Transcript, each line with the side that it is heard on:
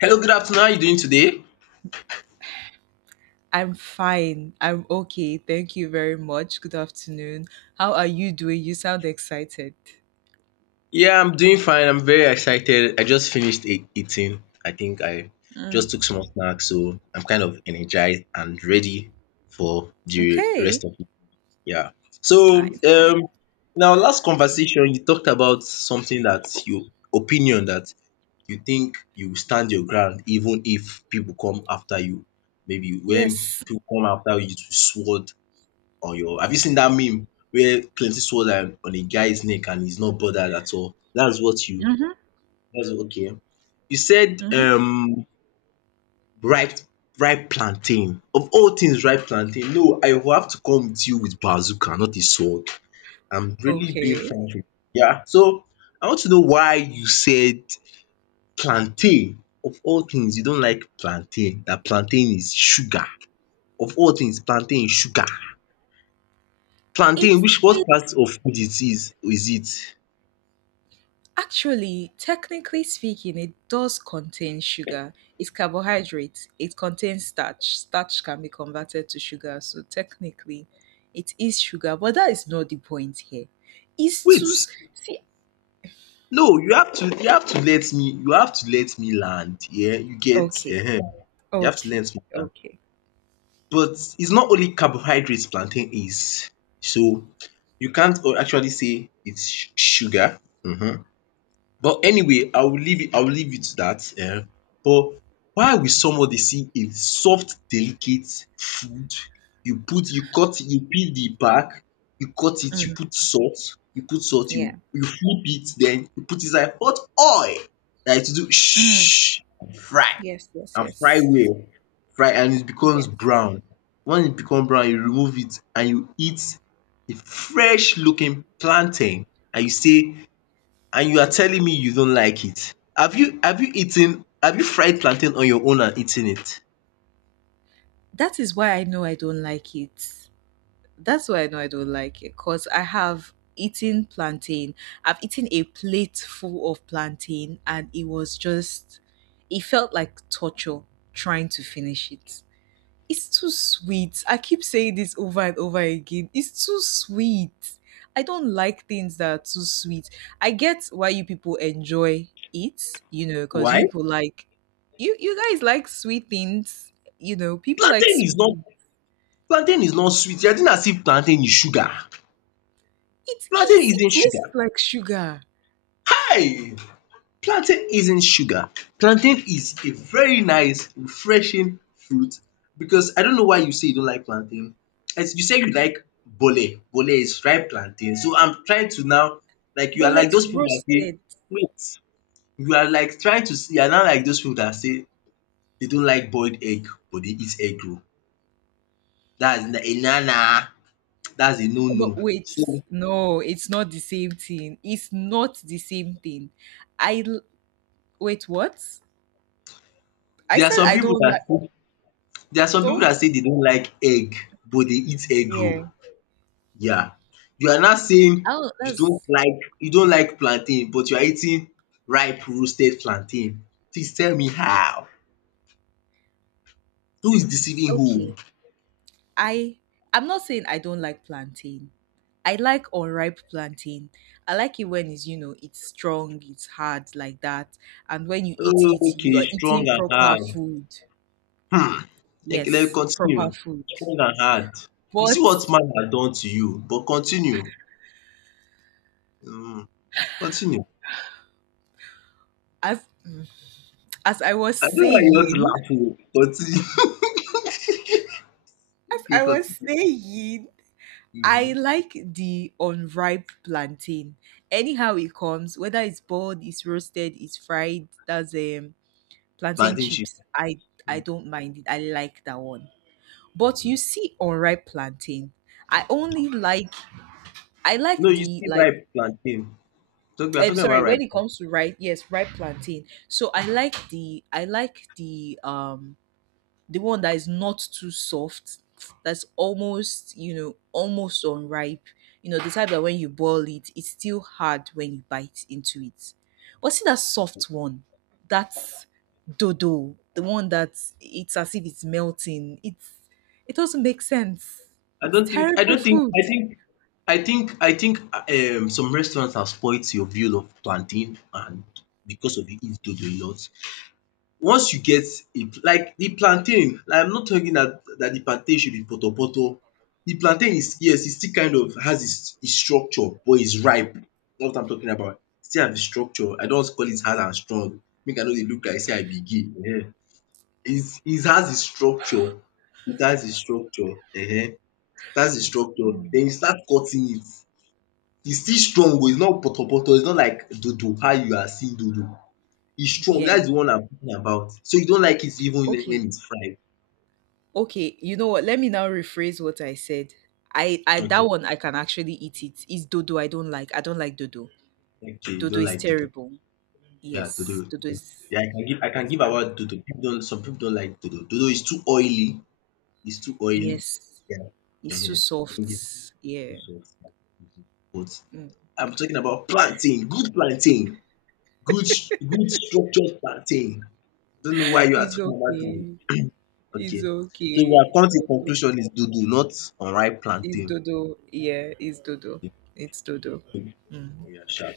left: Hello, good afternoon. How are you doing today?
right: I'm fine. I'm okay. Thank you very much. Good afternoon. How are you doing? You sound excited.
left: Yeah, I'm doing fine. I'm very excited. I just finished eating. I think I
right: Mm,
left: just took small snacks, so I'm kind of energized and ready for the
right: okay.
left: rest of it. Yeah. So,
right: Nice, nice.
left: um, now last conversation you talked about something that you opinion that you think you stand your ground even if people come after you. Maybe when
right: Yes.
left: people come after you to sword on your, have you seen that meme where plenty sword are on a guy's neck and he's not bothered at all?
right: Mm-hmm.
left: That's okay. You said
right: Mm-hmm.
left: ripe ripe plantain. Of all things ripe plantain, no, I will have to come with you with bazooka, not a sword. I'm really being
right: Okay.
left: frank with you. Yeah. So I want to know why you said plantain. Of all things, you don't like plantain. That plantain is sugar. Of all things, plantain is sugar.
right: It,
left: Plantain, which what
right: it
left: part of food it is it?
right: actually, technically speaking, it does contain sugar. It's carbohydrate. It contains starch. Starch can be converted to sugar. So technically, it is sugar. But that is not the point here. It's to
left: Wait,
right: s- see.
left: no, you have to let me land, yeah, you get.
right: Okay.
left: You have to let
right: Okay.
left: me land,
right: Okay.
left: but it's not only carbohydrates. Plantain is, so you can't actually say it's sugar. um But anyway, I will leave it. To that. But why will somebody see a soft delicate food, you put, you peel the back, you cut it, you put salt, you
right: Yeah.
left: you flip it, then you put inside hot oil dat it will do
right: Mm.
left: shh, fry
right: Yes, yes,
left: and fry
right: yes.
left: well, fry and it becomes
right: Yes.
left: brown. When it become brown you remove it and you eat a fresh looking plantain and you say, and you are telling me you don't like it. Have you fried plantain on your own and eaten it?
right: That is why I know I don't like it. That's why I know I don't like it because I have eaten plantain. I've eaten a plate full of plantain and it was just, it felt like torture trying to finish it. It's too sweet. I keep saying this over and over again. It's too sweet. I don't like things that are too sweet. I get why you people enjoy it, you know, because
left: Why?
right: you guys like sweet things, you know, people like
left: Plantain is
right: sweet
left: not
right: things.
left: Plantain is not sweet. You are doing as if plantain is sugar.
right: It
left: Plantain
right: is, it
left: isn't
right: tastes
left: sugar.
right: like sugar,
left: Kai! Plantain isn't sugar. Plantain is a very nice refreshing fruit, because I don't know why you say you don't like plantain. As you say you like bole. Bole is fried plantain. So I'm trying to now, like you
right: but
left: are like
right: let's
left: those people dat
right: roast
left: say
right: it.
left: wait you are like trying to see, you are not like those people that say they don't like boiled egg but they eat egg roll. dats a na na Dats a no no.
right: No, wait.
left: So
right: No, it's not the same thing. It's not the same thing. I l- wait, what? I
left: there are
right: said
left: some
right: I
left: pipu
right: don't like
left: dat there are some people
right: don't
left: that say they don't like egg but they eat egg
right: Yeah.
left: roll, ya. You are not saying
right: Oh, that's
left: you don't like plantain but you are eating ripe roasted plantain. Please tell me how? Who is deceiving who?
right: okay. I I'm not saying I don't like plantain. I like unripe plantain. I like it when it's you know it's strong, it's hard like that, and when you eat it, you
left: Okay,
right: are
left: strong
right: eating
left: and
right: proper
left: hard.
right: food.
left: Like
right: Yes, proper
left: continue,
right: food.
left: strong and hard. You see
right: But
left: what man had done to you, but continue. Mm, continue.
right: as mm, as I was
left: I don't know why you want to
right: saying,
left: laugh oo. Continue.
right: as
left: Okay,
right: I was
left: continue.
right: saying, I
left: Mhm.
right: like the unripe plantain. Anyhow it comes, whether it's boiled, it's roasted, it's fried. That's Plantain
left: Plantain chips.
right: chips, I
left: Mm,
right: don't mind it. I like that one. But you
left: mhm.
right: see unripe plantain, I only like I like
left: No, you
right: the
left: see
right: like
left: ripe plantain. So we are
right: I'm
left: talking
right: sorry,
left: about
right: when
left: ripe
right: it
left: plantain.
right: comes to ripe, yes, ripe plantain. So I like the one that is not too soft, that's almost, you know, almost unripe. You know, the type that when you boil it, it's still hard when you bite into it. But see that soft one, that's dodo, the one that it's as if it's melting. It doesn't make sense.
left: I
right: It's
left: don't think I
right: terrible
left: don't think
right: food.
left: I think some restaurants have spoilt your view of plantain, and because of it, it's doing a lot. Once you get a, like, the plantain, like, I'm not talking that the plantain should be poto poto. The plantain is, yes, it still kind of has its structure but its ripe. That's what I'm talking about. E still have its structure. I do don call it hard and strong, make I no dey look like say I be gay. um. Its It has its structure, it has its structure.
right: Mm.
left: Then you start cutting it, it's still strong oo, it's not poto poto. It's not like dodo how you are seeing dodo. E strong.
right: Yeah.
left: That's the one I'm talking about. So you don't like it even when
right: Okay.
left: it's fried?
right: Okay. You know what? Let me now rephrase what I said. I that
left: Okay,
right: one I can actually eat it. It's dodo I don't like. I don't like dodo.
left: okay, you
right: Dodo
left: don't
right: is
left: like dodo.
right: terrible.
left: Yeah,
right: Yes,
left: dodo.
right: Dodo is,
left: Yeah, I can give
right: is bad.
left: about dodo. People don't Some people don't like dodo. Dodo is too oily. It's too oily.
right: Yes,
left: Yeah. Uh
right: it's too
left: huh.
right: soft.
left: Don't give it too
right: Yeah.
left: soft. Mhm. But
right: Mm.
left: I'm talking about plantain, good plantain, good good structured plantain. I don't know why you are
right: It's
left: talking about dodo.
right: okay. It's
left: Okay. So we
right: okay.
left: have come to
right: Dodo.
left: conclusion is dodo, not unripe
right: It's
left: plantain.
right: Dodo. Yeah, it's Dodo. It's Dodo. Mm.
left: Yeah, sha.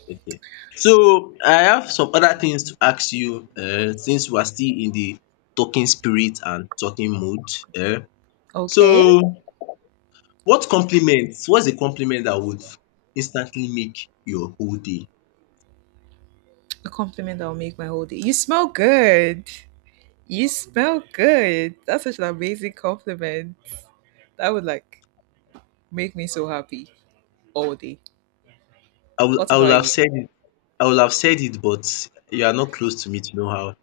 left: So I have some other things to ask you, since we are still in the talking spirit and talking mood. um.
right: Okay.
left: So what compliments? What's a compliment that would instantly make your whole day?
right: A compliment that will make my whole day. You smell good. You smell good. That's such an amazing compliment. That would like make me so happy all day.
left: I would
right: What
left: I would
right: about
left: have
right: you?
left: said it I would have said it, but you are not close to me to know how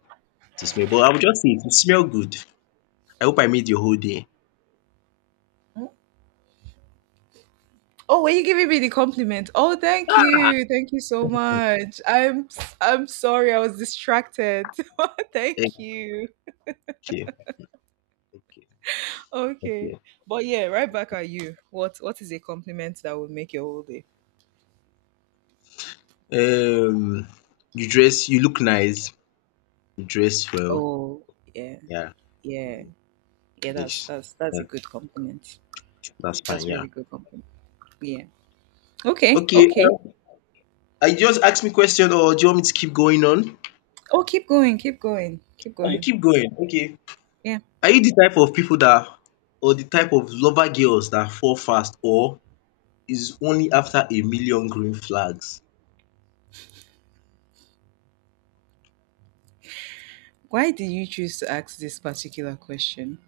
left: to smell, but I would just say it, "You smell good. I hope I made your whole day."
right: Oh, were you giving me the compliment? Oh, thank
left: Ah!
right: you. Thank you so much. I'm sorry I was distracted. Thank you.
left: Okay, okay,
right: Okay.
left: okay.
right: But yeah, right back at you. What is a compliment that will make your whole day?
left: Um you look nice, you dress well,
right: Oh, yeah.
left: yeah.
right: Yeah. Yeah, that's
left: Yes.
right: that's that's
left: Yeah,
right: a good compliment.
left: that's fine.
right: That's a
left: Yeah.
right: really good compliment. Yeah. Okay.
left: Okay.
right: Okay.
left: Are you just ask me question or do you want me to keep going on?
right: Oh, keep going. Keep going. Keep
left: I should
right: going.
left: keep going. Okay.
right: Yeah.
left: Are you the type of people that, or the type of lover girls that fall fast, or is only after a million green flags?
right: Why did you choose to ask this particular question?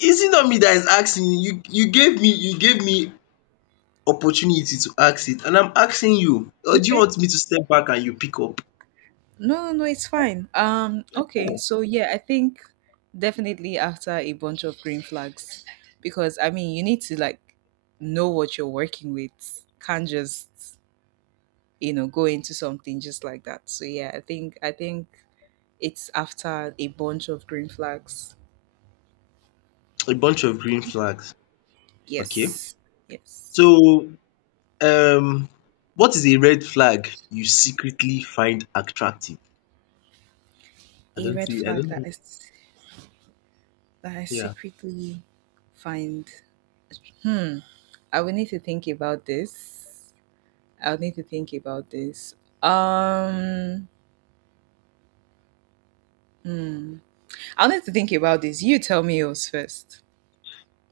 left: Is it not me that is asking you? You gave me, opportunity to ask it and I'm asking you. Or do you
right: Okay.
left: want me to step back and you pick up?
right: No, it's fine. Okay,
left: Hmm,
right: so yeah, I think definitely after a bunch of green flags, because I mean, you need to like know what you're working with. Can't just you know go into something just like that. So yeah, I think it's after a bunch of green flags.
left: a bunch of green
right: Okay.
left: flags. Okay.
right: Yes, yes,
left: So, Um, what is a red flag you secretly find attractive? I
right: a
left: don't
right: red
left: see, I
right: flag
left: don't
right: that I
left: know.
right: s- that I
left: Yeah.
right: secretly find. Hmm, I will need to think about this. I'll need to think about this. Um, hmm. I'll need to think about this. You tell me yours first.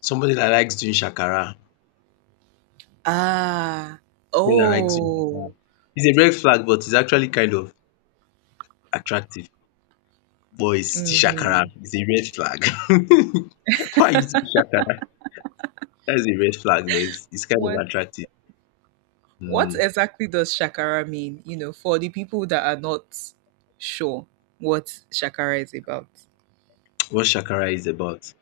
left: Somebody that likes doing shakara.
right: Ah,
left: Somebody that likes doing
right: oh,
left: shakara. It's a red flag, but it's actually kind of attractive. But it's still
right: mm-hmm.
left: shakara. It's a red flag. Why are you doing shakara? That's a red flag, but it's kind of
right: What
left: attractive.
right: what
left: Mm.
right: exactly does Shakara mean? You know, for the people that are not sure what Shakara is about.
left: What shakara is about?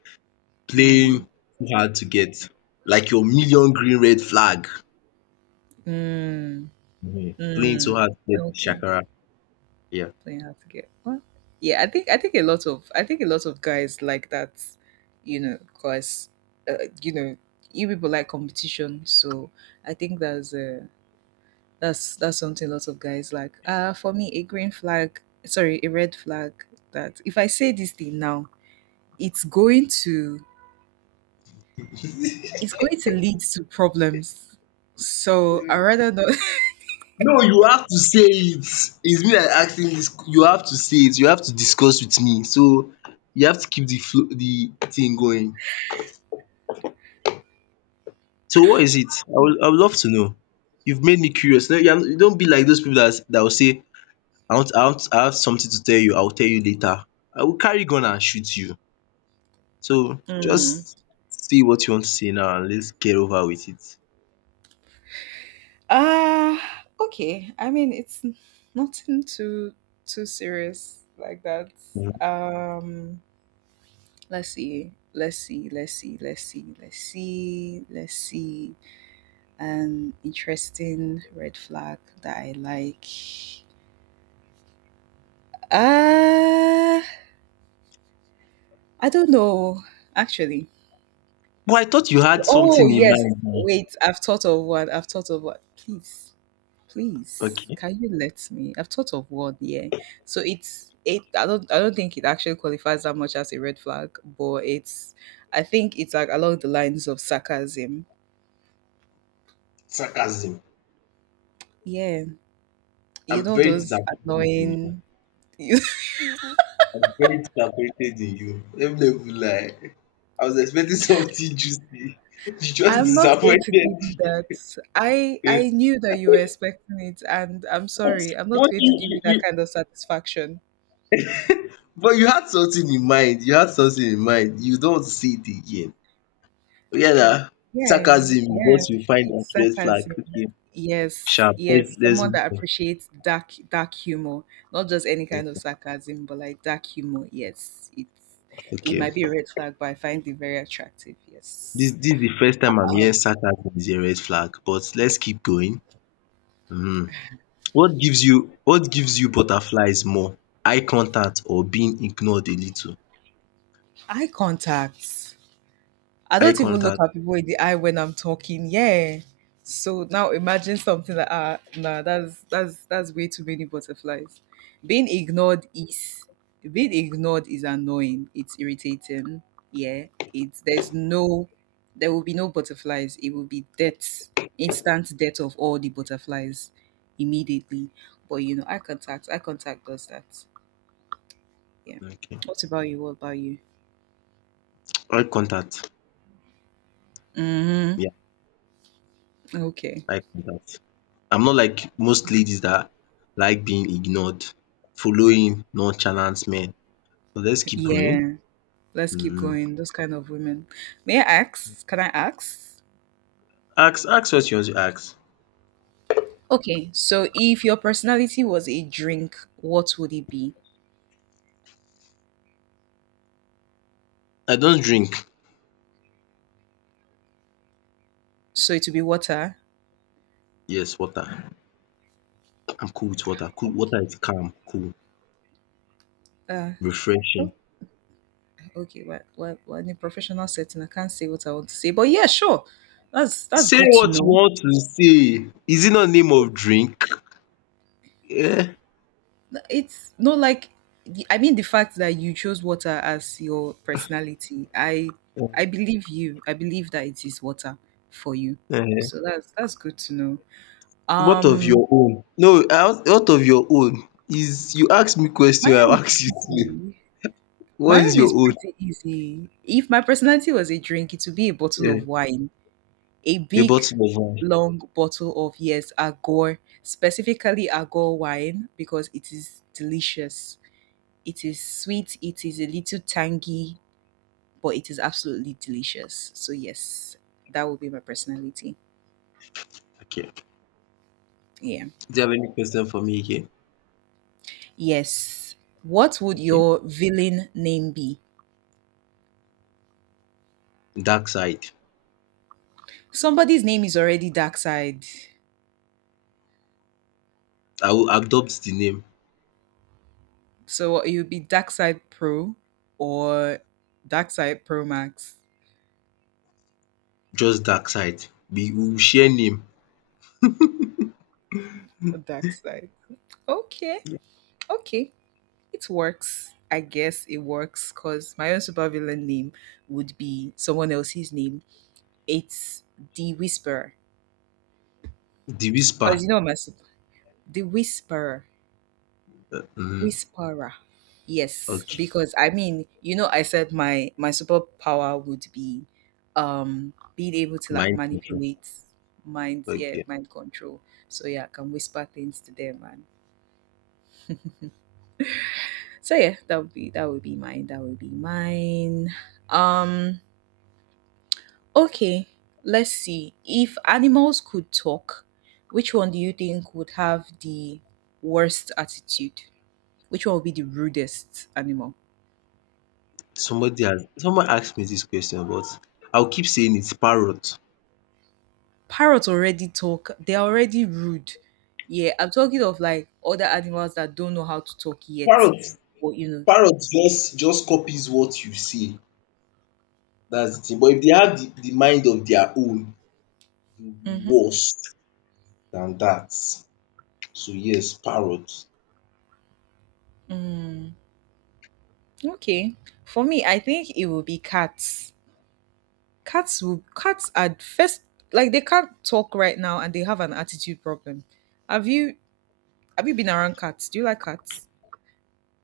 left: Playing
right: Mm-hmm.
left: too hard to get. Like your million green red flag.
right: Mm,
left: Mhm. Playing
right: mm,
left: too hard to get
right: okay.
left: shakara. Yeah.
right: Playing hard to get what? Yeah, I think a lot of I think a lot of guys like that, you know, because you know you people like competition, so I think that's that's something lots of guys like. For me, a green flag, sorry, a red flag. That if I say this thing now, it's going to it's going to lead to problems. So I rather not.
left: No, you have to say it. It's me that asking this. You have to say it. You have to discuss with me, so you have to keep the flow, the thing going. So what is it? I would love to know. You've made me curious. No, you don't be like those people that will say, "I want, I want, I have something to tell you, I will tell you later, I will carry gun and shoot you." So just see what you want to say now and let's get over with it.
right: Uh okay. Nothing too serious like that.
left: Mhm.
right: Um let's see. Let's see, let's see, let's see, let's see, let's see. An interesting red flag that I like. Uh I don't know, actually.
left: But I thought you had
right: Oh
left: something in
right: yes,
left: mind now?
right: wait, I've thought of one. I've thought of one. Please. Please,
left: Okay.
right: can you let me? I've thought of one, yeah. So it's it. I don't. I don't think it actually qualifies that much as a red flag, but it's. I think it's like along the lines of sarcasm.
left: Sarcasm.
right: Yeah, you
left: I'm
right: know
left: very
right: those
left: disappointed in you.
right: annoying.
left: I very disappointed in you. Let me not even lie. I was expecting something juicy. You just
right: I'm not going to give you
left: disappointed
right: that. I
left: me.
right: I knew that you were expecting it, and I'm
left: But
right: sorry. I'm not
left: but
right: going to give you that kind of satisfaction.
left: you had something in mind. You had something in mind. You don't see it again. Yeah, nah.
right: Yeah,
left: Sarcasm is
right: yeah.
left: what you find as
right: It's
left: red flag.
right: sarcasm.
left: Okay,
right: Yes,
left: sharp. Let's
right: yes,
left: let's
right: someone
left: move
right: that appreciates dark humor, not just any
left: on.
right: kind of sarcasm, but like dark humor. Yes, it's it
left: Okay.
right: might be a red flag, but I find it very attractive.
left: This
right: Yes.
left: this is the first time I'm
right: Um,
left: hearing sarcasm is a red flag. But let's keep going. Mhm. What gives you butterflies more? Eye contact or being ignored a little?
right: eye contact. I
left: Eye
right: don't even look
left: contact,
right: at people in the eye when I'm talking. Yeah. So now imagine something like ah nah that's that's way too many butterflies. Being ignored is being ignored is annoying. It's irritating. Yeah. It's there's no there will be no butterflies. It will be death, instant death of all the butterflies immediately. But you know, eye contact does that. Yeah.
left: okay.
right: What about you? What about you?
left: Eye contact,
right: Mm-hmm.
left: yeah,
right: Okay.
left: eye contact. I'm not like most ladies that like being ignored, following nonchalant men. So let's keep going.
right: Yeah. Let's keep
left: Mhm.
right: going. Those kind of women. May I ask? Can I ask?
left: Ask what you want to ask.
right: Okay, so if your personality was a drink, what would it be?
left: I don't drink.
right: So it would be water.
left: Yes, water. I'm cool with water. Cool,
right: Okay.
left: water is calm, cool,
right: Uh, oh,
left: refreshing.
right: okay, well, in a professional setting, I can't say what I want to say, but yeah, sure. That's
left: Say
right: good to
left: what you
right: know.
left: want to say. Is it not name of drink? Yeah.
right: It's not like the- I mean the fact that you chose water as your personality. I believe you. I believe that it is water for you.
left: um
right: So that's good to know.
left: What of
right: Um
left: your own? No, I want, what of your own is you ask me
right: My
left: question, I will
right: own is
left: ask you.
right: easy. My
left: What is
right: own is
left: your own?
right: pretty easy. If my personality was a drink, it would be a bottle of
left: Eh,
right: wine, a
left: a
right: big,
left: bottle of wine.
right: long bottle of, yes, Agor, specifically Agor wine, because it is delicious. It is sweet, it is a little tangy, but it is absolutely delicious. So, yes, that would be my personality.
left: Okay.
right: Yeah.
left: Do you have any question for me again?
right: Yes. What would
left: Okay.
right: your villain name be?
left: Dark Side.
right: Somebody's name is already Dark Side.
left: I will adopt the name.
right: So what, it would be Dark Side Pro or Dark Side Pro Max.
left: Just Dark Side. We will share name.
right: Dark Side. Okay. Okay. It works. I guess it works because my own supervillain name would be someone else's name. It's the Whisperer.
left: The
right: Because
left: Whisper.
right: you know my super the Whisperer.
left: Mm-hmm.
right: Whisperer. Yes,
left: Okay.
right: because I mean, you know, I said my superpower would be being able to like
left: Mind control.
right: manipulate minds, yeah,
left: Okay.
right: mind control. So yeah, I can whisper things to them man. So yeah, that would be mine. That would be mine. Um okay, let's see. If animals could talk, which one do you think would have the worst attitude? Which one would be the rudest animal?
left: Somebody has Someone asked me this question, but I'll keep saying it's parrot.
right: Parrots already talk. They're already rude. Yeah, I'm talking of like other animals that don't know how to talk yet,
left: Parrot.
right: or you
left: Parrot just copies what you say. That's the thing. But if they have the mind of their own, it will
right: know.
left: be
right: Mm-hmm.
left: worse than that. So yes, parrot.
right: Mm. Okay. For me, I think it will be cats. Cats will cats are first like they can't talk right now and they have an attitude problem. Have you have you been around cats? Do you like cats?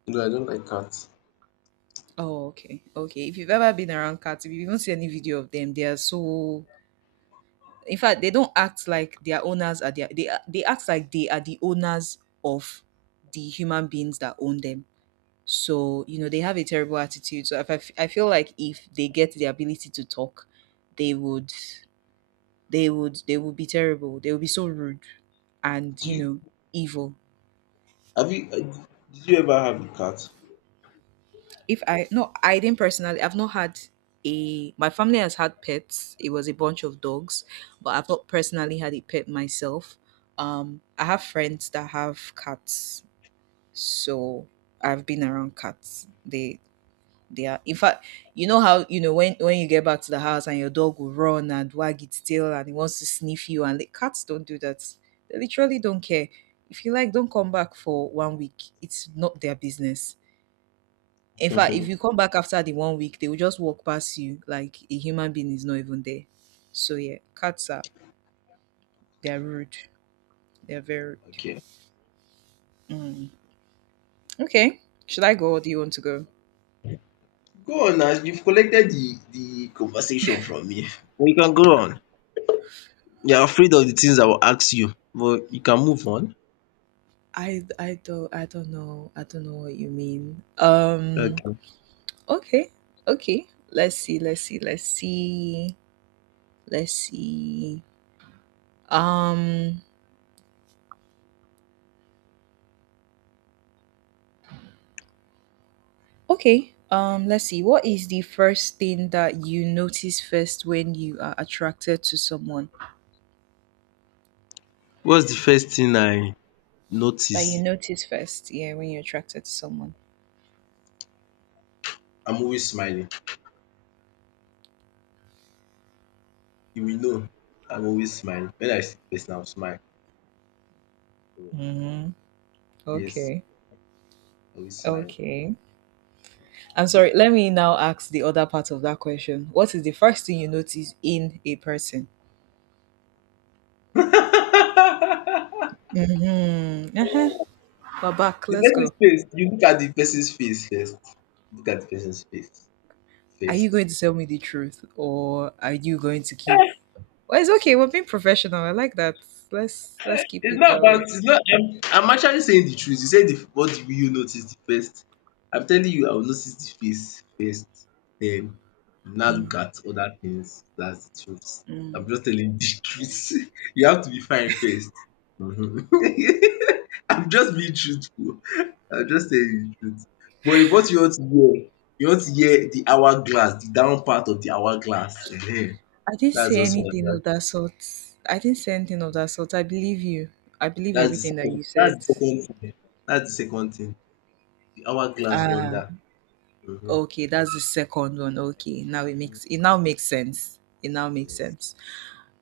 left: No, I don't like cats.
right: Oh, okay. Okay. If you've ever been around cats, if you even see any video of them, they are so in fact, they don't act like their owners are their they act like they are the owners of the human beings that own them. So you know they have a terrible attitude. So if I, f- I feel like if they get the ability to talk, they would they would they would be terrible. They would be so rude and
left: Do
right: you
left: you
right: know evil.
left: have you Did you ever have a cat?
right: If I no, I didn't personally. I've not had a. My family has had pets. It was a bunch of dogs, but I've not personally had a pet myself. I have friends that have cats so I've been around cats. They are in fact, you know how you know when you get back to the house and your dog will run and wag its tail and it wants to sniff you and the cats don't do that. They literally don't care. If you like, don't come back for one week. It's not their business. In fact, if you come back after the one week, they will just walk past you like a human being is not even there. So yeah, cats are they are rude. They are very rude.
left: Okay.
right: Mm. Okay. Should I go or do you want to go?
left: Go on now. You've collected the conversation from me. Well, you can go on. You're afraid of the things I will ask you, but you can move on.
right: I don't know. I don't know what you mean.
left: Okay.
right: Okay. Okay. Let's see. Let's see. Let's see. Let's see. Um okay. Let's see. What is the first thing that you notice first when you are attracted to someone?
left: What's the first thing I
right: That you
left: notice?
right: notice first, yeah, when you're attracted to someone.
left: I'm always smiling. You will know. I'm always smiling. When I see the person, I'll smile. So
right: Mm-hmm.
left: yes,
right: Okay.
left: always smiling.
right: Okay. I'm sorry. Let me now ask the other part of that question. What is the first thing you notice in a person? Mm-hmm. Uh-huh. We're back.
left: The
right: Let's
left: person's
right: go.
left: face. You look at the person's face first. Look at the person's face
right: Are you
left: first.
right: going to tell me the truth, or are you going to keep? Well, it's okay. We're being professional. I like that. Let's keep
left: It's
right: it
left: not
right: that
left: about
right: way.
left: it's not I'm actually saying the truth. You said, the what will you notice the first? I'm telling you I will notice the face first, then now look
right: Mm,
left: at other things. That's the truth.
right: mm.
left: I'm just telling the truth. You have to be fine first. Mhm. I'm just being truthful. I'm just telling the truth. But if what you want to hear, you want to hear the hourglass, the down part of the hourglass, ehen,
right: I didn't say
left: that's also
right: anything
left: one.
right: of that sort. I didn't say anything of that sort. I believe you. I believe everything that you
left: That's
right: said.
left: the second thing. That's the second thing. The hourglass
right: Ah,
left: wonder. Mhm.
right: okay. That's the second one. Okay, now it makes it now makes sense. It now makes
left: Yes.
right: sense.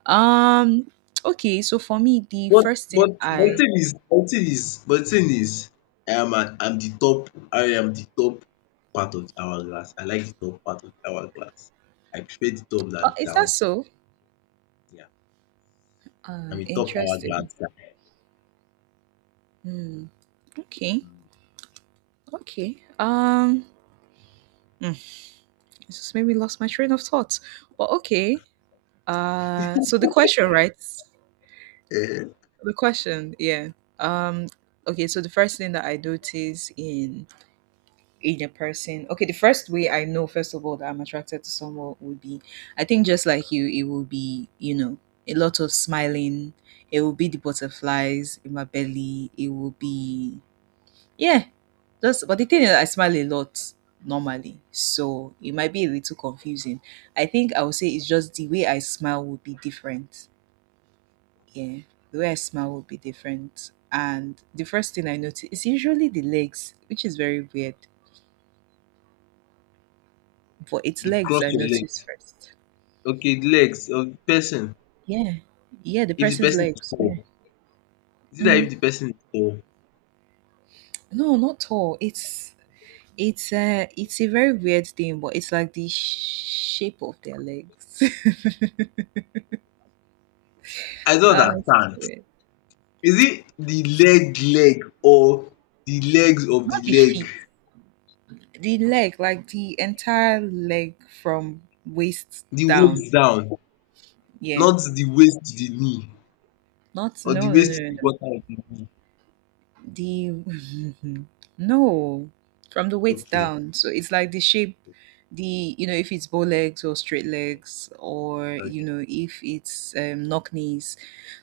right: Um, okay. So for me, the
left: But
right: first thing
left: but
right: I
left: my thing is but thing is, I am the top part of the hourglass. I like the top part of the hourglass. I prefer the top
right: oh,
left: than the
right: is that
left: down.
right: so?
left: Yeah. I'm a top
right: Interesting.
left: hourglass
right: Okay. Okay. Mm, it just made me lost my train of thought. Well, okay. So the question, right?
left: guy.
right: The question, yeah. Um, okay. So the first thing that I notice in a person, okay, the first way I know, first of all, that I'm attracted to someone would be, I think, just like you, it will be, a lot of smiling. It will be the butterflies in my belly. It will be yeah, that's but the thing is I smile a lot normally, so it might be a little confusing. I think I would say it's just the way I smile would be different. Yeah, the way I smile would be different. And the first thing I notice is usually the legs, which is very weird. But it's
left: You
right: legs
left: cross
right: I
left: your
right: notice
left: legs.
right: first.
left: Okay, the legs of the person.
right: Yeah, yeah, the
left: If the
right: person's
left: person is
right: legs. Yeah.
left: tall, is it that, if
right: Mm.
left: the person is tall?
right: No, not tall. It's a very weird thing, but it's like the shape of their legs.
left: I don't
right: Ah, it's so
left: understand.
right: weird.
left: Is it the leg leg or the legs of the
right: Not the
left: leg?
right: feet, the leg, like the entire leg from waist
left: The
right: down.
left: waist down.
right: Yeah.
left: Not the waist, to the knee,
right: Not
left: or the
right: no no no
left: waist, to
right: no.
left: the
right: No.
left: quarter of the knee.
right: The no. From the waist
left: Okay,
right: down. So it's like the shape the you know if it's bow legs or straight legs or you
left: okay.
right: know if it's knock knees,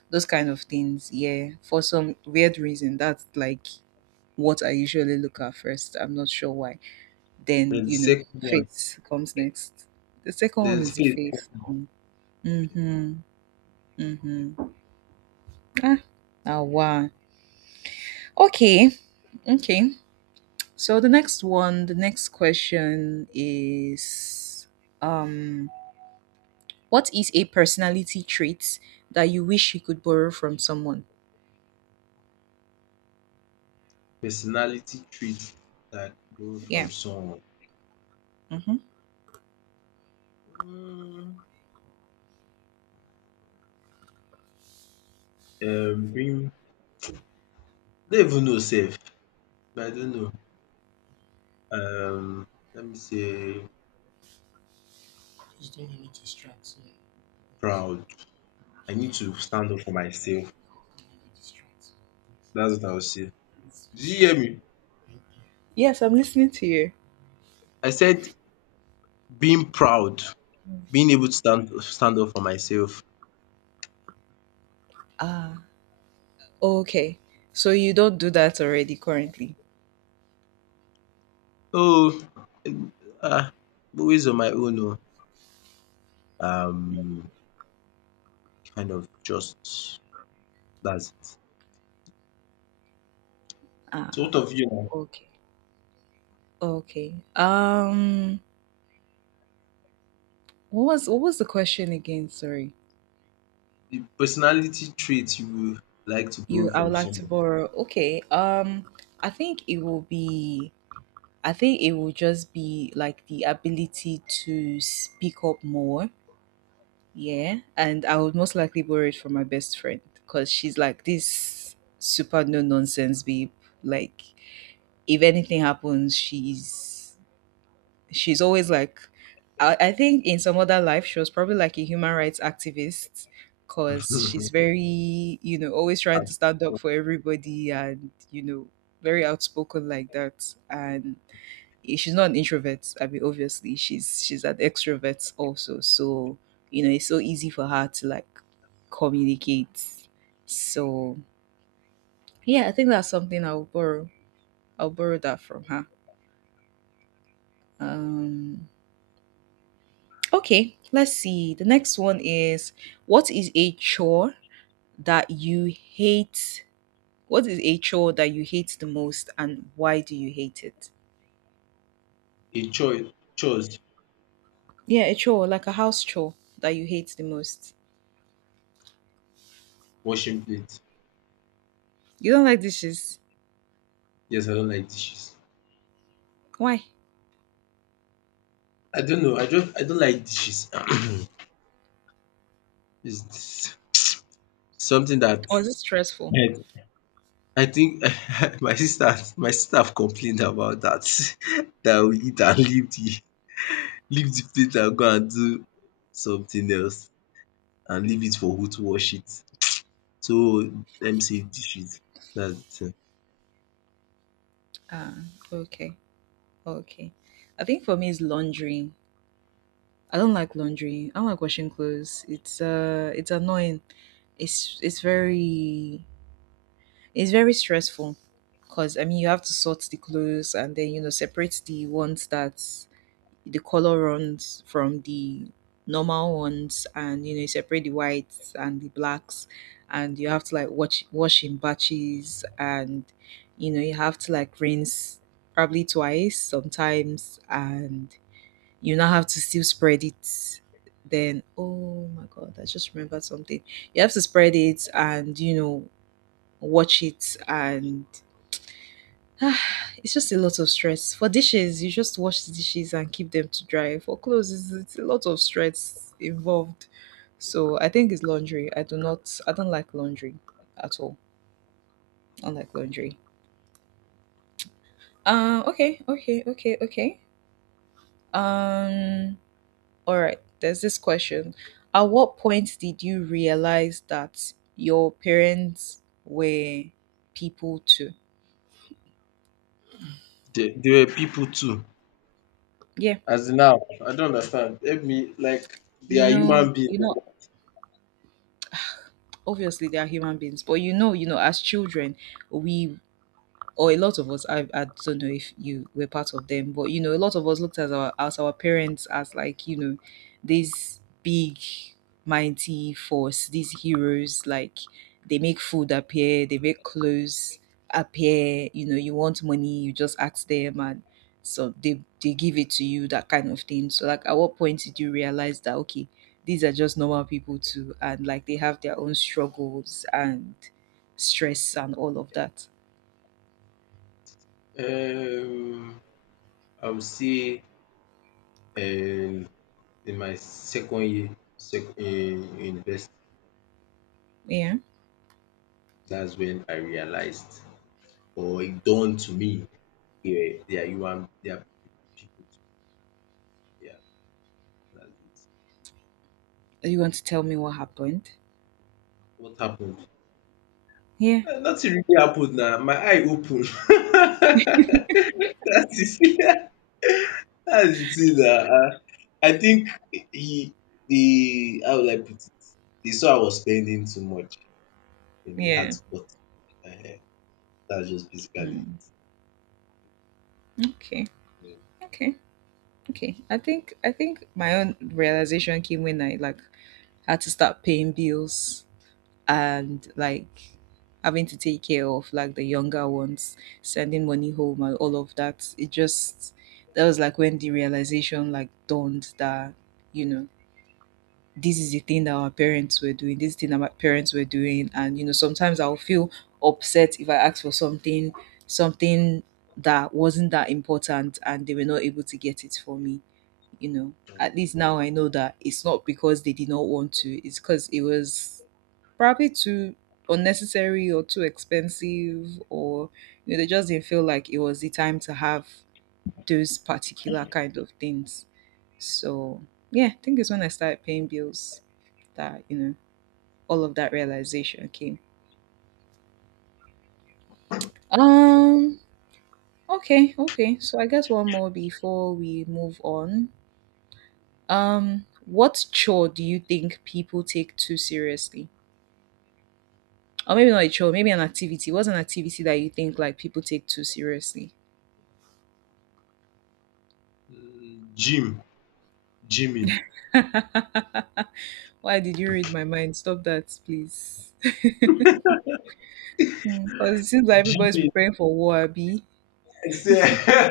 right: those kind of things. Yeah, for some weird reason that's like what I usually look at first. I'm not sure why. Then,
left: Then the
right: you know,
left: second one,
right: faith comes next. The second one
left: then
right: is the
left: faith.
right: faith one. Mhm. Mhm. Ah. Ah, wow. Okay. Okay. So the next one, the next question is um what is a personality trait that you wish you could borrow from someone?
left: Personality traits that borrow from
right: Yeah.
left: someone.
right: Mhm.
left: Hmm, being I don't even know sef, I don't know. Um Let me say proud. I need to stand up for myself. That's what I would say. Did you hear me?
right: Yes, I'm listening to you.
left: I said being proud, being able to stand up for myself.
right: Ah, okay. So you don't do that already currently.
left: Oh, um ah always on my own oh. um Kind of just, that's it.
right: Ah,
left: So what of you now?
right: okay. Okay. What was what was the question again? Sorry.
left: The personality trait you would like to
right: You
left: borrow
right: I would
left: from
right: like to
left: someone.
right: borrow. Okay. I think it will be I think it will just be like the ability to speak up more. Yeah. And I would most likely borrow it from my best friend because she's like this super no nonsense babe. Like if anything happens, she's always like I think in some other life she was probably like a human rights activist because she's very you know always trying to
left: At
right: stand up for everybody, and you know very outspoken like that. And she's not an introvert. I mean obviously she's an extrovert also, so you know it's so easy for her to like communicate. So yeah, I think that's something I'll borrow that from her. um Okay, let's see. The next one is what is a chore that you hate? What is a chore that you hate the most and why do you hate it?
left: a choice, chores,
right: Yeah, a chore, like a house chore that you hate the most.
left: washing plate.
right: You don't like dishes.
left: Yes, I don't like dishes.
right: Why?
left: I don't know. I don't like dishes. It's something that
right: Or is it stressful?
left: I, I think. My sister have complained about that, that we eat and leave the plate and go and do something else and leave it for who to wash it. So, let me say dishes, that's the thing.
right: Ah, okay. Okay. I think for me it's laundry. I don't like laundry. I don't like washing clothes. It's annoying. It's very it's very stressful because I mean you have to sort the clothes and then you know separate the ones that the color runs from the normal ones, and you know you separate the whites and the blacks, and you have to like watch wash in batches, and you know you have to like rinse probably twice sometimes, and you now have to still spread it. Then oh my god, I just remembered something. You have to spread it and you know watch it and ah, it's just a lot of stress. For dishes, you just wash the dishes and keep them to dry. For clothes, it's a lot of stress involved. So I think it's laundry. I do not. I don't like laundry at all. I don't like laundry. Okay. Okay. Okay. Okay. Um. All right. There's this question. At what point did you realize that your parents were people too?
left: There were people too.
right: Yeah.
left: As in how? I don't understand. Help me, like they
right: You
left: are
right: know.
left: human beings.
right: You know, obviously they are human beings, but you know as children we or a lot of us I don't know if you were part of them, but you know a lot of us looked at our as our parents as like you know these big mighty force, these heroes, like they make food appear, they make clothes appear. You know you want money, you just ask them, and so they give it to you, that kind of thing. So like at what point did you realize that okay, these are just normal people too, and like they have their own struggles and stress and all of that.
left: Um I would say um in my second year, sec in university,
right: Yeah.
left: that's when I realized, or it dawned to me. Yeah, they are human, they are people too. Yeah, that's it.
right: You want to tell me what happened?
left: What happened?
right: Yeah.
left: Eh, nothing really happened na. My eye opened. That is That's the thing na. I think, he the how will I put it? They saw I was spending too much and he had
right: Yeah.
left: to cut. um That's just basically
right: Mm. Okay.
left: it.
right: Okay. Okay. I think my own realization came when I like had to start paying bills and like having to take care of like the younger ones, sending money home and all of that. It just that was like when the realization like dawned that, you know, this is the thing that our parents were doing, this thing that my parents were doing. And you know, sometimes I'll feel upset if I ask for something, something that wasn't that important and they were not able to get it for me, you know. At least now I know that it's not because they did not want to, it's because it was probably too unnecessary or too expensive, or you know, they just didn't feel like it was the time to have those particular kind of things. So yeah, I think it's when I started paying bills that you know all of that realization came.
left: Okay.
right: Um. Okay. Okay. So I guess one more before we move on. What chore do you think people take too seriously? Or maybe not a chore. Maybe an activity. What's an activity that you think like people take too seriously?
left: Gym, gymming,
right: Why did you read my mind? Stop that, please. Because it seems like everybody's
left: gymming.
right: preparing for war, Abi.
left: I say.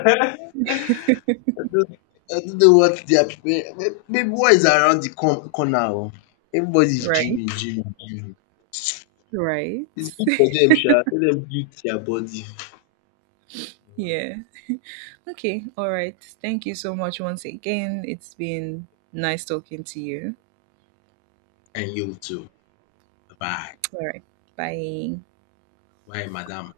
left: I don't I don't know what they are preparing. Maybe what is around the corner oo. Everybody is
right: Right?
left: Jimmy, Jimmy, gymming.
right: Right.
left: It's good for them, sha. Let them build their body. um
right: Yeah. Okay. All right. Thank you so much once again. It's been nice talking to you.
left: And you too. Bye.
right: All right. Bye.
left: Bye madam.